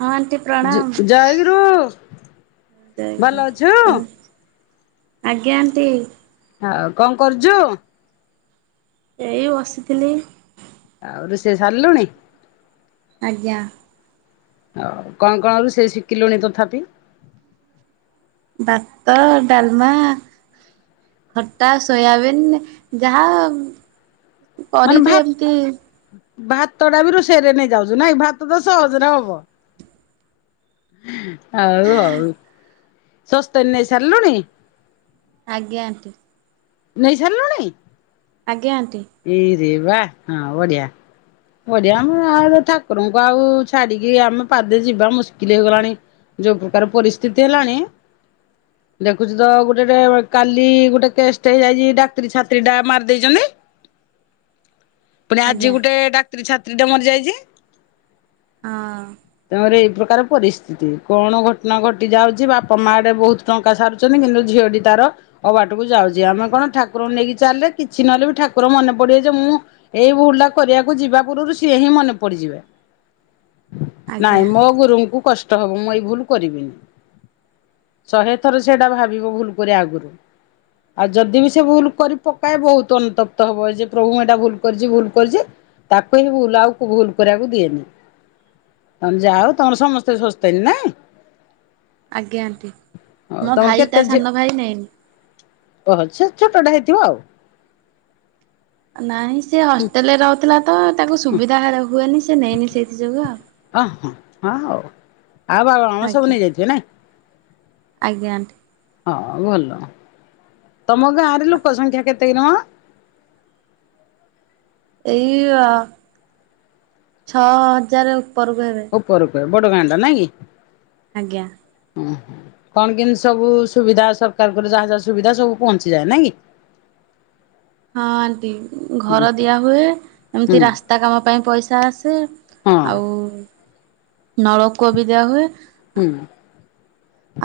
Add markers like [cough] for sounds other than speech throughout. ହଁ ଆଣ୍ଟି ଜ୍ ପ୍ରଣାମ ଜୟଗୁରୁ। ଭଲ ଜୟଗୁରୁ ଅଛୁ କଣ ଆଜ୍ଞା ଆଣ୍ଟି। ଆଉ କଣ କରୁଛୁ? ଏଇ ବସିଥିଲି। ଆଉ ରୁଷେଇ ସାରିଲୁଣି? ଆଜ୍ଞା। ହଉ କଣ କଣ ରୁଷେଇ ଶିଖିଲୁଣି ତଥାପି? ଭାତ ଡାଲମା ଖଟା ସୋୟାବିନ୍ ଯାହା ମାନେ କରିଦିଏ ଏମିତି ଭାତ ଭାତଟା ବି ରୋଷେଇରେ ନେଇ ଯାଉଛୁ ନାଇଁ ଭାତ ତ ସହଜରେ ହବ। ହଉ ହଉ। ଶସ୍ତା ରେ ନେଇ ସାରିଲୁଣି। ଆଜ୍ଞା ଆଣ୍ଟୀ। ନେଇ ସାରିଲୁଣି? ଆଜ୍ଞା ଆଣ୍ଟି। ଏଇ ରେ ବାଃ ହଁ ବଢ଼ିଆ। ବଢିଆ ଆମ ଆ ଠାକୁରଙ୍କୁ ଆଉ ଛାଡିକି ଆମେ ପାଦେ ଯିବା ମୁସ୍କିଲ ହେଇଗଲାଣି। ଯୋଉ ପ୍ରକାର ପରିସ୍ଥିତି ହେଲାଣି ଦେଖୁଛୁ ତ ଗୋଟେ ଗେ କାଲି ଗୋଟେ କେସ୍ ଟେ ହେଇଯାଇଛି ଡାକ୍ତରୀ ଛାତ୍ରୀ ଟା ମାରି ଦେଇଛନ୍ତି। ପୁଣି ଆଜି ଆଜ୍ଞା ଗୋଟେ ଡାକ୍ତରୀ ଛାତ୍ରୀ ଟେ ମରି ଯାଇଛି। ହଁ। ତେମରି ଏଇ ପ୍ରକାର ପରିସ୍ଥିତି କଣ ଘଟଣା ଘଟି ଯାଉଛି ବାପା ମା ଆଡେ ବହୁତ ଟଙ୍କା ସାରୁଛନ୍ତି କିନ୍ତୁ ଝିଅଟି ତାର ଅ ବାଟକୁ ଯାଉଛି ଆମେ କଣ ଠାକୁରଙ୍କୁ ନେଇକି ଚାଲିଲେ କିଛି ନହେଲେ ବି ଠାକୁର ମନେ ପଡିବେ ଯେ ମୁଁ ଏଇ ଭୁଲ ଟା କରିବାକୁ ଯିବା ଗୁରୁରୁ ସିଏ ହିଁ ମନେ ପଡିଯିବେ। ନାଇଁ ଆଜ୍ଞା ମୋ ଗୁରୁଙ୍କୁ କଷ୍ ଟ ହେବ ମୁଁ ଏଇ ଭୁଲ କରିବିନି। ଶହେ ଥର ସେଇଟା ଭାବିବ ଭୁଲ କରି ଆଗରୁ। ଆଉ ଯଦି ବି ସେ ଭୁଲ କରି ପକାଏ ବହୁତ ଅନତପ୍ତ ହବ ଯେ ପ୍ରଭୁ ମୁ ଏଟା ଭୁଲ କରିଛି ଭୁଲ କରିଛି। ତାକୁ ବିି ଭୁଲ ଆଉକୁ ଭୁଲ କରିବାକୁ ଦିଏନି। ତମେ ଯାଅ ହଉ ତମର ସମସ୍ତେ ଶସ୍ ହେନ ନାଇ। ଆଜ୍ଞା ଆଣ୍ଟି ହଉ ମୋ ତମର ଭାଇ ତା ସାନ ଭାଇ ନାଇନି ହହ ସେ ଛୋଟଟା ହେଇଥିବ ଆଉ। ନାଇଁ ସେ ହଷ୍ଟେଲ ରେ ରହୁଥିଲା ତ ତାକୁ ହଁ ସୁବିଧା ହୁଏନି ସେ ନେଇନି ସେଇଥି ଯୋଗୁ ଆଉ। ହଁ ହଁ ହଁ ହଉ ଆଉ ଭଳମାଗ ସବୁ ଆଜ୍ଞା ନେଇଯାଇଥିବେ ନାଇ। ଆଜ୍ଞା ଆଣ୍ଟି। ହଁ ଭଲ। ତମ ଗାଁ ରେ ଲୋକ ସଂଖ୍ୟା କେତେ କିଲୋ ମା? ଏଇ ଅ ଛଅ ହଜାର ଉପରକୁ ହେବେ। ଉପରକୁ ବଡ଼ଗାଁଟା ନାଇ କି? ଆଜ୍ଞା। ହୁଁ। କଣ କେମିତି ସବୁ ସୁବିଧା ସରକାରଙ୍କର ଯାହା ଯାହା ସୁବିଧା ସବୁ ପହଞ୍ଚିଯାଏ ନାଇ କି। [inaudible] ହଁ ଆଣ୍ଟି ହୁଁ ଘର ଦିଆ ହୁଏ ହୁଁ ଏମିତି ରାସ୍ତା କାମ ପାଇଁ ପଇସା ଆସେ। ହଁ ଆଉ ନଳକୂଅ ବି ଦିଆ ହୁଏ। ହୁଁ।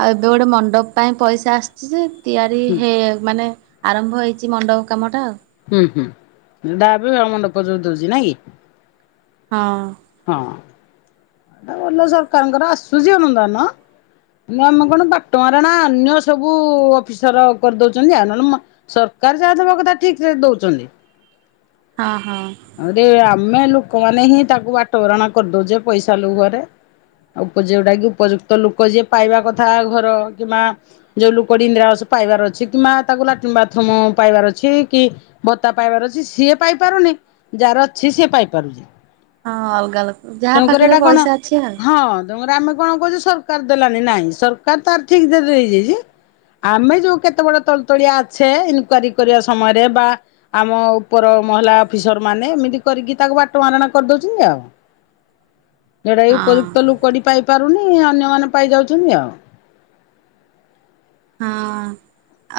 ଆଉ ଏବେ ଗୋଟେ ମଣ୍ଡପ ପାଇଁ ପଇସା ଆସିଛି ଯେ ତିଆରି ହୁଁ। ହେଇ ମାନେ ଆରମ୍ଭ ହୋଇଛି ମଣ୍ଡପ କାମଟା ଆଉ। ହୁଁ ହୁଁ ତାହା ବି ମଣ୍ଡପ ଯୋଉ ଦଉଛି ନାଇ କି? ହଁ। ହଁ ବଲ ସରକାରଙ୍କର ଆସୁଛି ଆଣ ଦ ନା ନା ଆମେ କଣ ବାକ୍ଟ ମହାରାଣା ଅନ୍ୟ ସବୁ ଅଫିସର କରିଦଉଛନ୍ତି ଆ ନହନେ ମ ସରକାର ଯାହା ଦେବା କଥା ଠିକ ସେ ଦଉଛନ୍ତି। ହଁ ହଁ। ଆଉରେ ଆମେ ଲୋକମାନେ ହିଁ ତାକୁ ବାଟ ବରଣା କରିଦଉଛେ ପଇସା ଲୋଭରେ। ଉପ ଯୋଉଟା କି ଉପଯୁକ୍ତ ଲୋକ ଯିଏ ପାଇବା କଥା ଘର କିମ୍ବା ଯୋଉ ଲୁକଟି ଇନ୍ଦିରାବାସ ପାଇବାର ଅଛି କିମ୍ବା ତାକୁ ଲାଟିନ୍ ବାଥରୁମ ପାଇବାର ଅଛି କି ଭତ୍ତା ପାଇବାର ଅଛି ସିଏ ପାଇପାରୁନି ଯାହାର ଅଛି ସିଏ ପାଇପାରୁଛି। ହଁ ଅଲଗା ଲୋକ ଯାହା ପାଖରେ ପଇସା ଅଛି ଆଉ। ତମର ଆମେ କଣ କହୁଛେ ସରକାର ଦେଲାନି ନାଇଁ ସରକାର ତାର ଠିକ ଦେ ଦେଇଛି। ଆମେ ଯୋଉ କେତେଗୁଡ଼େ ତଳ ତଳିଆ ଆଛେ ଇନକ୍ୱାରି କରିବା ସମୟରେ ବା ଆମ ଉପର ମହଲା ଅଫିସ ର ମାନେ ଏମିତି କରିକି ତାକୁ ବାଟ ମାରଣା କରିଦଉଛନ୍ତି ଆଉ। ଯୋଉଟା କି ହଁ ଉପଯୁକ୍ତ ଲୋକ କଡ଼ି ପାଇପାରୁନି ଅନ୍ୟମାନେ ପାଇ ଯାଉଛନ୍ତି ଆଉ। ହଁ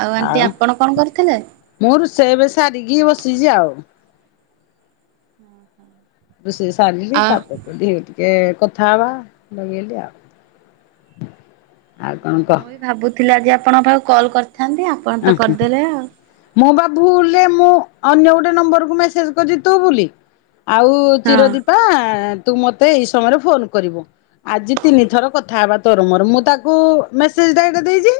ଆଉ ଆଣ୍ଟି ଆପଣ କଣ କରିଥିଲେ? ମୁଁ ରୋଷେଇ ଏବେ ସାରିକି ବସିଚି ଆଉ। ଅ ହୋ। ରୋଷେଇ ସାରିଲି ତାପରେ [unintelligible] ହେଇଗଲି। ଟିକେ କଥା ହବା ଲଗେଇଲି ଆଉ ଆଉ କଣ କହ। ମୁଁ ବି ଭାବୁଥିଲି ଆଜି ଆପଣଙ୍କ ପାଖକୁ କଲ୍ କରିଥାନ୍ତି ଆପଣ ତ କହ? କରିଦେଲେ ଆଉ। ମୁଁ ବା ଭୁଲ ରେ ମୁଁ ଅନ୍ୟ ଗୋଟେ ନମ୍ବରକୁ ମେସେଜ କରି ତୁ ବୋଲି ଆଉ ହଁ ଚିରଦୀପା ତୁ ମୋତେ ଏହି ସମୟରେ ଫୋନ କରିବୁ। ଆଜି ତିନି ଥର କଥା ହେବା ତୋର ମୋର ମୁଁ ତାକୁ ମେସେଜ ଟା ଏଇଟା ଦେଇଚି।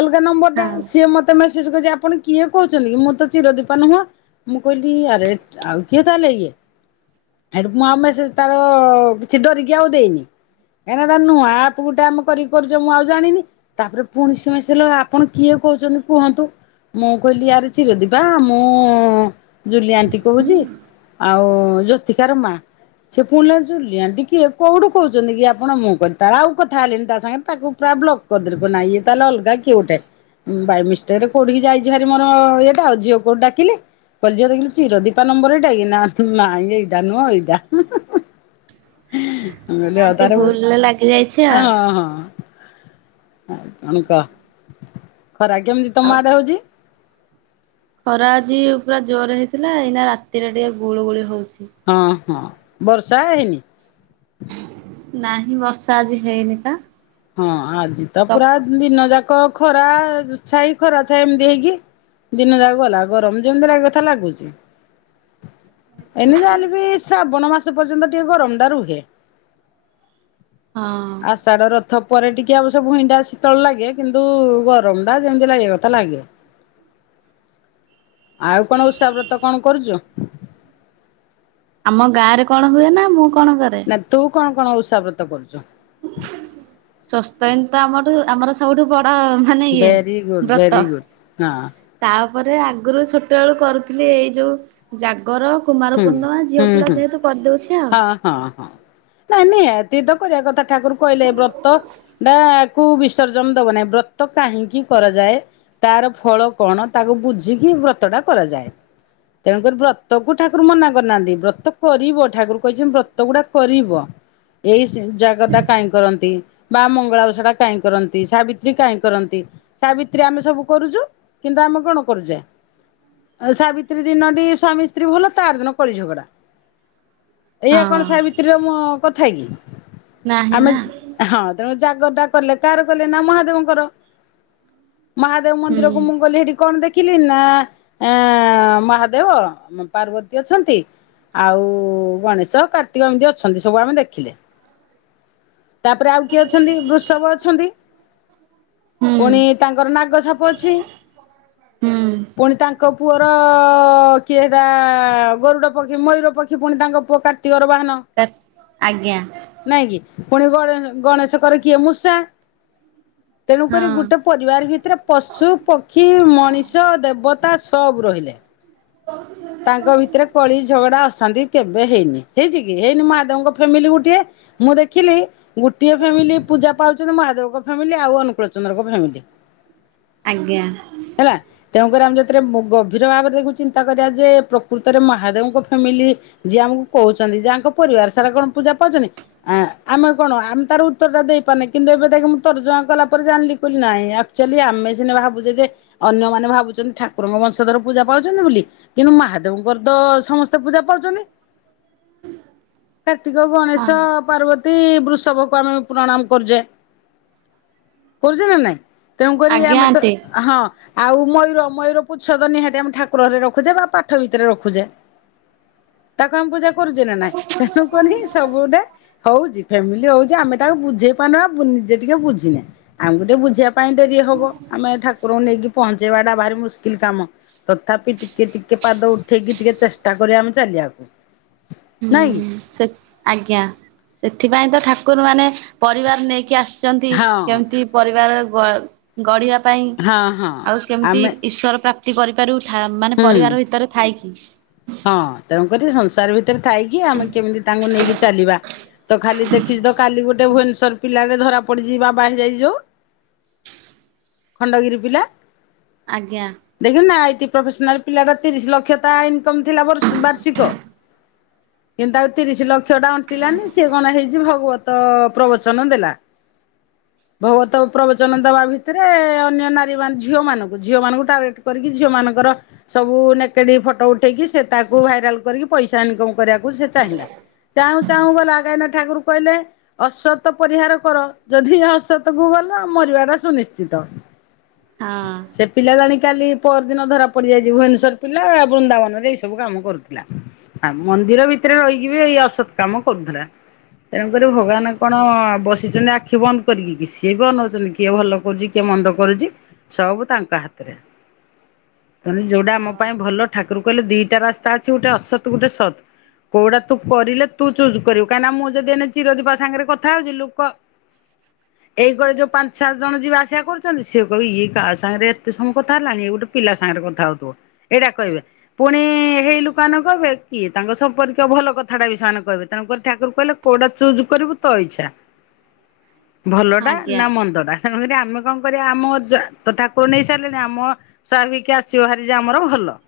ଅଲଗା ନମ୍ବର ଟା ହଁ ସିଏ ମତେ ମେସେଜ କରିଚି ଆପଣ କିଏ କହୁଚନ୍ତି ମୁଁ ତ ଚିରଦୀପା ନୁହଁ। ମୁଁ କହିଲି ଆରେ ଆଉ କିଏ ତାହେଲେ ଇଏ। ଏଠୁ ମୁଁ ଆଉ ମେସେଜ ତାର କିଛି ଡରିକି ଆଉ ଦେଇନି। କାହିଁକିନା ଏଇଟା ନୂଆ ଆପ ଗୋଟେ ଆମେ କରିକି କରୁଚେ ମୁଁ ଆଉ ଜାଣିନି ତାପରେ ପୁଣି ସିଏ ମେସେଜ ଲା ଆପଣ କିଏ କହୁଚନ୍ତି କୁହନ୍ତୁ ମୁଁ କହିଲି ୟାରେ ଚିରଦୀପା ମୁଁ ଜୁଲି ଆ ଣ୍ଟି ହୁଁ। କହୁଚି ଆଉ ଜ୍ୟୋତିକା ର ମାଆ। ସେ ପୁଣି ଲା ଜୁଲି ଆଣ୍ଟି କିଏ କୋଉଠୁ କହୁଚନ୍ତି କି ଆପଣ ମୁଁ କହିଲି ତାରେ ଆଉ କଥା ହେଲିନି ତା ସାଙ୍ଗେରେ ତାକୁ ପୁରା ବ୍ଲକ କରିଦେଲି ମୁଁ କହିଲି ନାଇଁ ଇଏ ତାହେଲେ ଅଲଗା କିଏ ଗୋଟେ। ଉଁ ବାଇ ମିଷ୍ଟେକ ରେ କୋଉଠିକି ଯାଇଚି ଭାରି ମୋର ଇଏଟା ଆଉ ଝିଅ କୁ ଡାକିଲି। କଇଲି ଝିଅ ଦେଖିଲୁ ଚୀରଦୀପା ନମ୍ବର ଏଇଟା କି ନା ନାଇଁ ଏଇଟା ନୁଅଁ ଏଇଟା ହୁଁ ହୁଁ ହୁଁ। ମୁଁ ହଁ କହିଲି ହଉ ଆଣ୍ଟି ତାହେଲେ ମୁଁ ଭୁଲରେ ଲାଗି ଯାଇଛି ଆ ଆଉ ହଁ ହଁ। ଖରା କେମିତି ତମ ଆଉ ଆଡେ ହଉଚି? ଖରା ଆଜି ପୁରା ଜୋରେ ହେଇଥିଲା ଏଇନା ରାତିରେ ଟିକେ ଗୁଳୁ ଗୁଳି ହଉଛି। ହଁ ହଁ ବର୍ଷା ହେଇନି? ନାହିଁ ବର୍ଷା ଆଜି ହେଇନି ଟା। ହଁ ଆଜି ତ ପୁରା ଦିନ ଯାକ ଖରା ଛାଇ ଖରା ଛାଇ ଏମତି ହେଇକି ଦିନ ଯାଉ ଗଲା ଗରମ ଯେମତି ଲାଗେ କଥା ଲାଗୁଛି। ଏଇନେ ଯାହା ହେଲେ ବି ଶ୍ରାବଣ ମାସ ପର୍ଯ୍ୟନ୍ତ ଟିକେ ଗରମ ଟା ରୁହେ। ହଁ। ଆଷାଢ ରଥ ପରେ ଟିକେ ଅବସ୍ୟ ଭୁଇଁଟା ଶୀତଳ ଲାଗେ କିନ୍ତୁ ଗରମଟା ଯେମତି ଲାଗିଆ କଥା ଲାଗେ। ଆଉ କଣ ଓଷା ବ୍ରତ କଣ କରୁଚୁ? ଆମ ଗାଁ ରେ କଣ ହୁଏ ନା ମୁଁ କଣ କରେ? ନା ତୁ କଣ କଣ ଓଷା ବ୍ରତ କରୁଚୁ? ସୋସ୍ତେନ ତ ଆମଠୁ ଆମର ସବୁଠୁ ବଡ ମାନେ ଇଏ ଭେରି ଗୁଡ୍ ବ୍ରତ ଭେରି ଗୁଡ୍ ହଁ। ତାପରେ ଆଗୁରୁ ଛୋଟ ବେଳୁ କରୁଥିଲି ଏଇ ଯୋଉ ଜାଗର। କୁମାର ହୁଁ ପୂର୍ଣ୍ଣମା ଝିଅ ହୁଁ ପିଲା ହୁଁ ଯେହେତୁ କରଦଉଛି ଆଉ। ହଁ ହଁ ହଁ ନାଇଁ ନିହାତି ତ କରିଆ କଥା ଠାକୁର କହିଲେ ଏ ବ୍ରତ ଟା କୁ ବିସର୍ଜନ ଦବ ନାହିଁ ବ୍ରତ କାହିଁକି କରାଯାଏ। ତାର ଫଳ କଣ ତାକୁ ବୁଝିକି ବ୍ରତ ଟା କରାଯାଏ ତେଣୁ କରି ବ୍ରତ କୁ ଠାକୁର ମନା କରିନାହାନ୍ତି ବ୍ରତ କରିବ ଠାକୁର କହିଛନ୍ତି ବ୍ରତ ଗୁଡା କରିବ। ଏଇ ସି ଜାଗର ଟା କାହିଁ କରନ୍ତି। ବା ମଙ୍ଗଳା ଓଷା ଟା କାଇଁ କରନ୍ତି ସାବିତ୍ରୀ କାଇଁ କରନ୍ତି। ସାବିତ୍ରୀ ଆମେ ସବୁ କରୁଚୁ କିନ୍ତୁ ଆମେ କଣ କରୁଚେ। ଆଉ ସାବିତ୍ରୀ ଦିନ ଟି ସ୍ଵାମୀ ରାତି ରେ ଭଲ ତାର ଦିନ କଳି ଝଗଡା। ଏଇଆ କଣ ସାଇ ଭି ହଁ ତରେ ମ କଥା କି। ନାହିଁ ଆମେ ନା ହଁ। ତେଣୁ ଜାଗର ଟା କଲେ କାହାର କଲେ ନା ମହାଦେବଙ୍କର। ମହା ମହାଦେବ ହୁଁ ମନ୍ଦିରକୁ ମୁଁ ଗଲି ହେଠି କଣ ଦେଖିଲି ନା ମହାଦେବ ପାର୍ବତୀ ଅଛନ୍ତି। ଆଉ ଗଣେଶ କାର୍ତ୍ତିକ ଏମିତି ଅଛନ୍ତି ସବୁ ଆମେ ଦେଖିଲେ। ତାପରେ ଆଉ କିଏ ଅଛନ୍ତି ବୃଷବ ଅଛନ୍ତି। ହୁଁ ପୁଣି ତାଙ୍କର ନାଗ ସାପ ଅଛି। ହୁଁ। ପୁଣି ତାଙ୍କ ପୁଅର କିଏ ରା ଗରୁଡ ପକ୍ଷୀ ମୟୂର ପକ୍ଷୀ ପୁଣି ତାଙ୍କ ପୁଅ କାର୍ତ୍ତିକର ବାହାନ। ଆଜ୍ଞା। ନାଇଁ କିି। ପୁଣି ଗଣେଶ ଗଣେଶଙ୍କର କିଏ ମୂଷା। ତେଣୁକରି ହଁ ଗୋଟେ ପରିବାର ଭିତରେ ପଶୁ, ପକ୍ଷୀ, ମଣିଷ ଦେବତା ସବୁ ରହିଲେ। ତାଙ୍କ ଭିତରେ କଳି ଝଗଡା ଅଶାନ୍ତି କେବେ ହେଇନି। ହେଇଚି କି? ହେଇନି ମହାଦେବଙ୍କ ଫ୍ୟାମିଲି ଗୋଟିଏ ମୁଁ ଦେଖିଲି ଗୋଟିଏ ଫ୍ୟାମିଲି ପୂଜା ପାଉଛନ୍ତି ମହାଦେବଙ୍କ ଫ୍ୟାମିଲି। ଆଉ ଅନୁକୂଳ ଚନ୍ଦ୍ରଙ୍କ ଫ୍ୟାମିଲି। ଆଜ୍ଞା। ହେଲା। ତେୁକରି ଆମେ ଯେତେବେଳେ ଗଭୀର ଭାବରେ ଦେଖୁ ଚିନ୍ତା କରିବା ଯେ ପ୍ରକୃତରେ ମହାଦେବଙ୍କ ଫ୍ୟାମିଲି ଯିଏ ଆମକୁ କହୁଛନ୍ତି ଯାହାଙ୍କ ପରିବାର ସାରା କଣ ପୂଜା ପାଉଚନ୍ତି ଆ ଆମେ କଣ ଆମେ ତାର ଉତ୍ତର ଟା ଦେଇପାରୁନେ। କିନ୍ତୁ ଏବେ ଦେଖ୍ ମୁଁ ତାର ତର୍ଜମା କଲା ପରେ ଜାଣିଲି କହିଲି ନାହିଁ ଆକଚୁଆଲି ଆମେ ସିନା ଭାବୁଚେ ଯେ ଅନ୍ୟମାନେ ଭାବୁଛନ୍ତି ଠାକୁରଙ୍କ ବଂଶଧର ପୂଜା ପାଉଛନ୍ତି ବୋଲି। କିନ୍ତୁ ମହାଦେବଙ୍କର ତ ସମସ୍ତେ ପୂଜା ପାଉଛନ୍ତି। କାର୍ତ୍ତିକ, ହଁ ଗଣେଶ, ପାର୍ବ ତୀ ବୃଷଭକୁ ଆମେ ପ୍ରଣାମ କରୁଚେ। କରୁଚେ ନା ନାଇଁ? ତେଣୁକରି ଆଜ୍ଞା ଆମେ ତ ଆଣ୍ଟି ହଁ ଆଉ ମୟୂର ମୟୂର ପୁଚ୍ଛ ତ ନିହାତି ଆମେ ଠାକୁର ଘରେ ରଖୁଚେ ବା ପାଠ ଭିତରେ ରଖୁଚେ। ତାକୁ ଆମେ ପୂଜା କରୁଚେ ନା ନାଇଁ। ତେଣୁକରିି ସବୁଟେ ହଉଚି ଫ୍ୟାମିଲି ହଉଚି ଆମେ ତାକୁ ବୁଝେଇ ପାରୁନେ ବା ନିଜେ ଟିକେ ବୁଝିିନେ। ଆମକୁ ଟିକେ ବୁଝିବା ପାଇଁ ଡେରି ହବ। ଆମେ ଠାକୁରଙ୍କୁ ନେଇକି ପହଞ୍ଚେଇବା ଟା ଭାରି ମୁସ୍କିଲ କାମ। ତଥାପି ଟିକେ ଟି ଟିକେ ପାଦ ଉଠେଇକି ଟିକେ ଚେଷ୍ଟା କରିବା ଆମେ ଚାଲିବାକୁ। ନାଇଁ କି? ହୁଁ ସେ ଆଜ୍ଞା। ସେଥିପାଇଁ ତ ଠାକୁର ମାନେ ପରିବାର ନେଇକି ଆସିଛନ୍ତି ହଁ କେମିତି ପରିବାର ଗ ଗଢିବା ପାଇଁ। ହଁ ହଁ ଆଉ କେମିତି ଆମେ ଈଶ୍ୱର ପ୍ରାପ୍ତ ପ୍ତି କରିପାରୁବୁ ଥା ମାନେ ହୁଁ ପରିବାର ଭିତରେ ଥାଇକି। ହଁ। ତେଣୁକରି ସଂସାର ଭିତରେ ଥାଇକି ଆମେ କେମିତି ତାଙ୍କୁ ନେଇକି ଚାଲିବା ତ ଖାଲି ଦେଖିଚି ତ କାଲି ଗୋଟେ ଭୁବନେଶ୍ଵର ପିଲା ଟେ ଧରା ପଡିଚି ବାବା ହେଇଯାଇଚି ଯଉ। ଖଣ୍ଡଗିରି ପିଲା। ଆଜ୍ଞା। ଦେଖୁନି ନା ଆଇଟି ପ୍ରଫେସନାଲ ପିଲାଟା ତିରିଶ ଲକ୍ଷ ତା ଇନ୍ କମ ଥିଲା ବର୍ଷ ବାର୍ଷିକ। କିନ୍ତୁ ତାକୁ ତିରିଶ୍ ଲ କ୍ଷ ଟା ଅଣ୍ଟିଲାନି ସିଏ କଣ ହେଇଚି ଭଗବତ ପ୍ରବଚନ ଦେଲା। ଭଗବତ ପ୍ରବଚନ ଦବା ଭିତରେ ଅନ୍ୟ ନାରୀ ମାନେ ଝିଅମାନଙ୍କୁ ଝିଅମାନଙ୍କୁ ଟାର୍ଗେଟ କରିକି ଝିଅମାନଙ୍କର ସବୁ ନେକେଡି ଫଟୋ ଉଠେଇକି ସେ ତାକୁ ଭାଇରାଲ କରିକି ପଇସା ଇନକମ କରିବାକୁ ସେ ଚାହିଁଲା। ଚାହୁଁ ଚାହୁଁ ଗଲା ଗାଇନାଥ ଠାକୁର କହିଲେ। ଅସତ ପରିହାର କର ଯଦି ହସତ କୁ ଗଲ ମରିବା ଟା ସୁନିଶ୍ଚିତ। [inaudible] ହଁ ସେ ପିଲା ଜାଣି କାଲି ପର ଦିନ ଧରା ପଡ଼ିଯାଇଛି ଭୁବନେଶ୍ୱର ପିଲା ବୃନ୍ଦାବନ। ଏଇ ସବୁ କାମ କରୁଥିଲା ଆଁ ମନ୍ଦିର ଭିତରେ ରହିକି ବି ଏଇ ଅସତ୍ କାମ କରୁଥିଲା। ତେଣୁକରି ଭଗବାନ କଣ ଆଜ୍ଞା ବସିଛନ୍ତି ଆଖି ବନ୍ଦ କରିକି କି ସିଏ ବି ଅନଉଛନ୍ତି କିଏ ଭଲ କରୁଛି କିଏ ମନ୍ଦ କରୁଛି ସବୁ ତାଙ୍କ ହାତରେ ତେଣି ଯୋଉଟା ଆମ ହଉ ପାଇଁ ଆଣ୍ଟି। ଭଲ ଠାକୁର କହିଲେ ଦିଟା ରାସ୍ତା ଅଛି ଗୋଟେ ଅସତ ଗୋଟେ ସତ। କୋଉଟା ତୁ କରିଲେ ତୁ ଚୂଜ କରିବୁ କାହିଁକିନା ମୁଁ ଯଦି ଏ ଚିରଦିବା ସାଙ୍ଗରେ କଥା ହଉଛି ଲୋକ। [inaudible] ଏଇ କଡ଼େ ଯୋଉ ପାଞ୍ଚ ସାତ ଜଣ ଯିବେ ଆସିବା କରୁଛନ୍ତି ସିଏ କହିବ ଇଏ କାହା ସାଙ୍ଗରେ ଏତେ ସମୟ କଥା ହେଲାଣି ଏ ଗୋଟେ ପିଲା ସାଙ୍ଗରେ କଥା ହଉଥିବ ଏଇଟା କହିବେ। ପୁଣି ହେଇ ଲୋକମାନେ କହିବେ କି ତାଙ୍କ ସମ୍ପର୍କୀୟ ଭଲ କଥାଟା ବି ସେମାନେ କହିବେ ତେଣୁକରି ଠାକୁର କହିଲେ କୋଉଟା ଚୁଜ କରିବୁ ତୋ ଇଚ୍ଛା ଭଲ ଟା ଆଜ୍ଞା ନା ମନ୍ଦ ଟା। ତେଣୁକରି ଆମେ କଣ କରିବା ଆମ [unintelligible] ଟା ଠାକୁର ନେଇସାରିଲାଣି ତ ସିଏ ବି କେ ଆସିବ ଭାରି ଯେ ଆମର ଭଲ।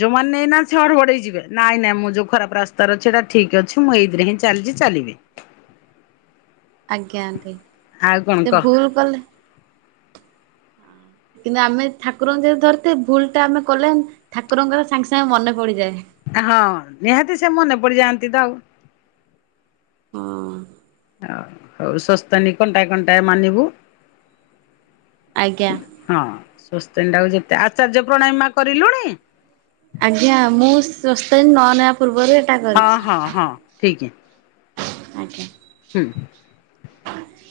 ଯୋଉମାନେ ନେଇ ନାହାଁନ୍ତି ସେମାନେ ଗୋଡେଇକି ଯିବେ ନାଇଁ ନାଇଁ ମୁଁ ଯୋଉ ଖରାପ ରାସ୍ତାରେ ଅଛି ସେଟା ଠିକ ଅଛି ମୁଁ ଏଇଥିରେ ହିଁ ଚାଲିଛି ଚାଲିବି। ଆଜ୍ଞା ଆଣ୍ଟି ଆଉ କଣ ସେ କହ ଭୁଲ କଲେ କିନ୍ତୁ ଆମେ ଠାକୁରଙ୍କୁ ଯଦି ଧରିଥିବୁ ଭୁଲ ଟା ଆମେ କଲେ ଠାକୁରଙ୍କର ସାଙ୍ଗେ ସାଙ୍ଗେ ମନେ ପଡ଼ିଯାଏ। ହଁ ନିହାତି ସେ ମନେ ପଡି଼ଯାଆନ୍ତି ତ ଆଉ ହଁ। ହଉ ହଉ ଶସ୍ତା ନିି କଣ୍ଟାଏ କଣ୍ଟାଏ ମାନିବୁ ଆଜ୍ଞା। [unintelligible] ଆଚାର୍ଯ୍ୟ ପ୍ରଣାଳୀ ମା କରିଲୁନି। [unintelligible] ହଁ ହଁ ହଁ ଠିକ୍। ଆଜ୍ଞା। ହୁଁ।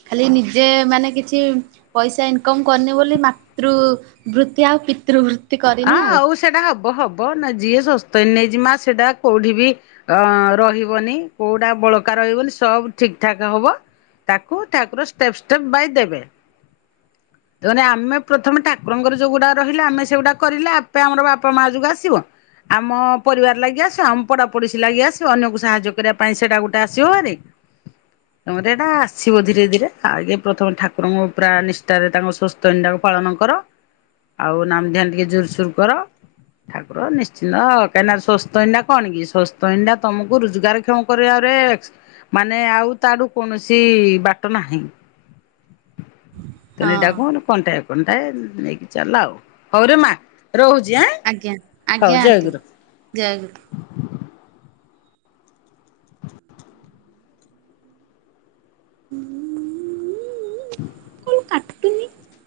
ଖାଲି ନିଜେ ମାନେ କିଛି ପଇସା ଇନକମ କରିନି ବୋଲି ମାତୃ ବୃତ୍ତି ଆଉ ପିତୃ ବୃତ୍ତି ଆ ଆଉ ସେଇଟା ହବ ହବ ନା ଯିଏ ସ୍ଵସ୍ତିକ ନେଇଛି ମା ସେଇଟା କୋଉଠି ବି ଅ ରହିବନି କୋଉଟା ବଳକା ରହିବନି ସବୁ ଠିକ ଠାକ ହବ। ତାକୁ ଠାକୁର ଷ୍ଟେପ୍ ଷ୍ଟେପ୍ ବାଇ ଦେବେ। ତ ମାନେ ଆମେ ପ୍ରଥମେ ଠାକୁରଙ୍କର ଯୋଉ ଗୁଡ଼ା ରହିଲା ଆମ ସେଗୁଡ଼ାକ କରିଲେ ଆପେ ଆମର ବାପା ମା ଯୋଗ ଆସିବ? ଆମ ପରିବାର ଲାଗି ଆସିବ ଆମ ପଡ଼ାପଡ଼ୋଶୀ ଲାଗି ଆସିବ ଅନ୍ୟକୁ ସାହାଯ୍ୟ କରିବା ପାଇଁ ସେଇଟା ଗୋଟେ ଆସିବ ଭାରି? [inaudible] ତମର ଏଇଟା ଆସିବ ଧୀରେ ଧୀରେ ଆଗେ ପ୍ରଥମେ ଠାକୁରଙ୍କ ପୁରା ନିଷ୍ଠାରେ ତାଙ୍କ ପାଳନ କର ଆଉ ନାମ ଧ୍ୟାନ ଟିକେ ଜୋର୍ ସୋର୍ କର ଠାକୁର ନିଶ୍ଚିନ୍ତ କାହିଁକି ନା ସ୍ଵସ୍ତିକ ଏଇନା କଣ କି ସ୍ଵସ୍ତିକ ଏଇନା ତମକୁ ରୋଜଗାର କ୍ଷମ କରିବା ମାନେ ଆଉ ତା ଠାରୁ କୌଣସି ବାଟ ନାହିଁ। [inaudible] ହଁ ତିନିଟା କୁନ କଣ୍ଟାଏ କଣ୍ଟାଏ ନେଇକି ଚାଲ ଆଉ ହଉରେ ମା ରହୁଛି ଆଁ। ଆଜ୍ଞା ହଉ ଆଜ୍ଞା ଆଣ୍ଟି ଜୟଗୁରୁ। ଜୟ ଗୁରୁ। [unintelligible] [unintelligible]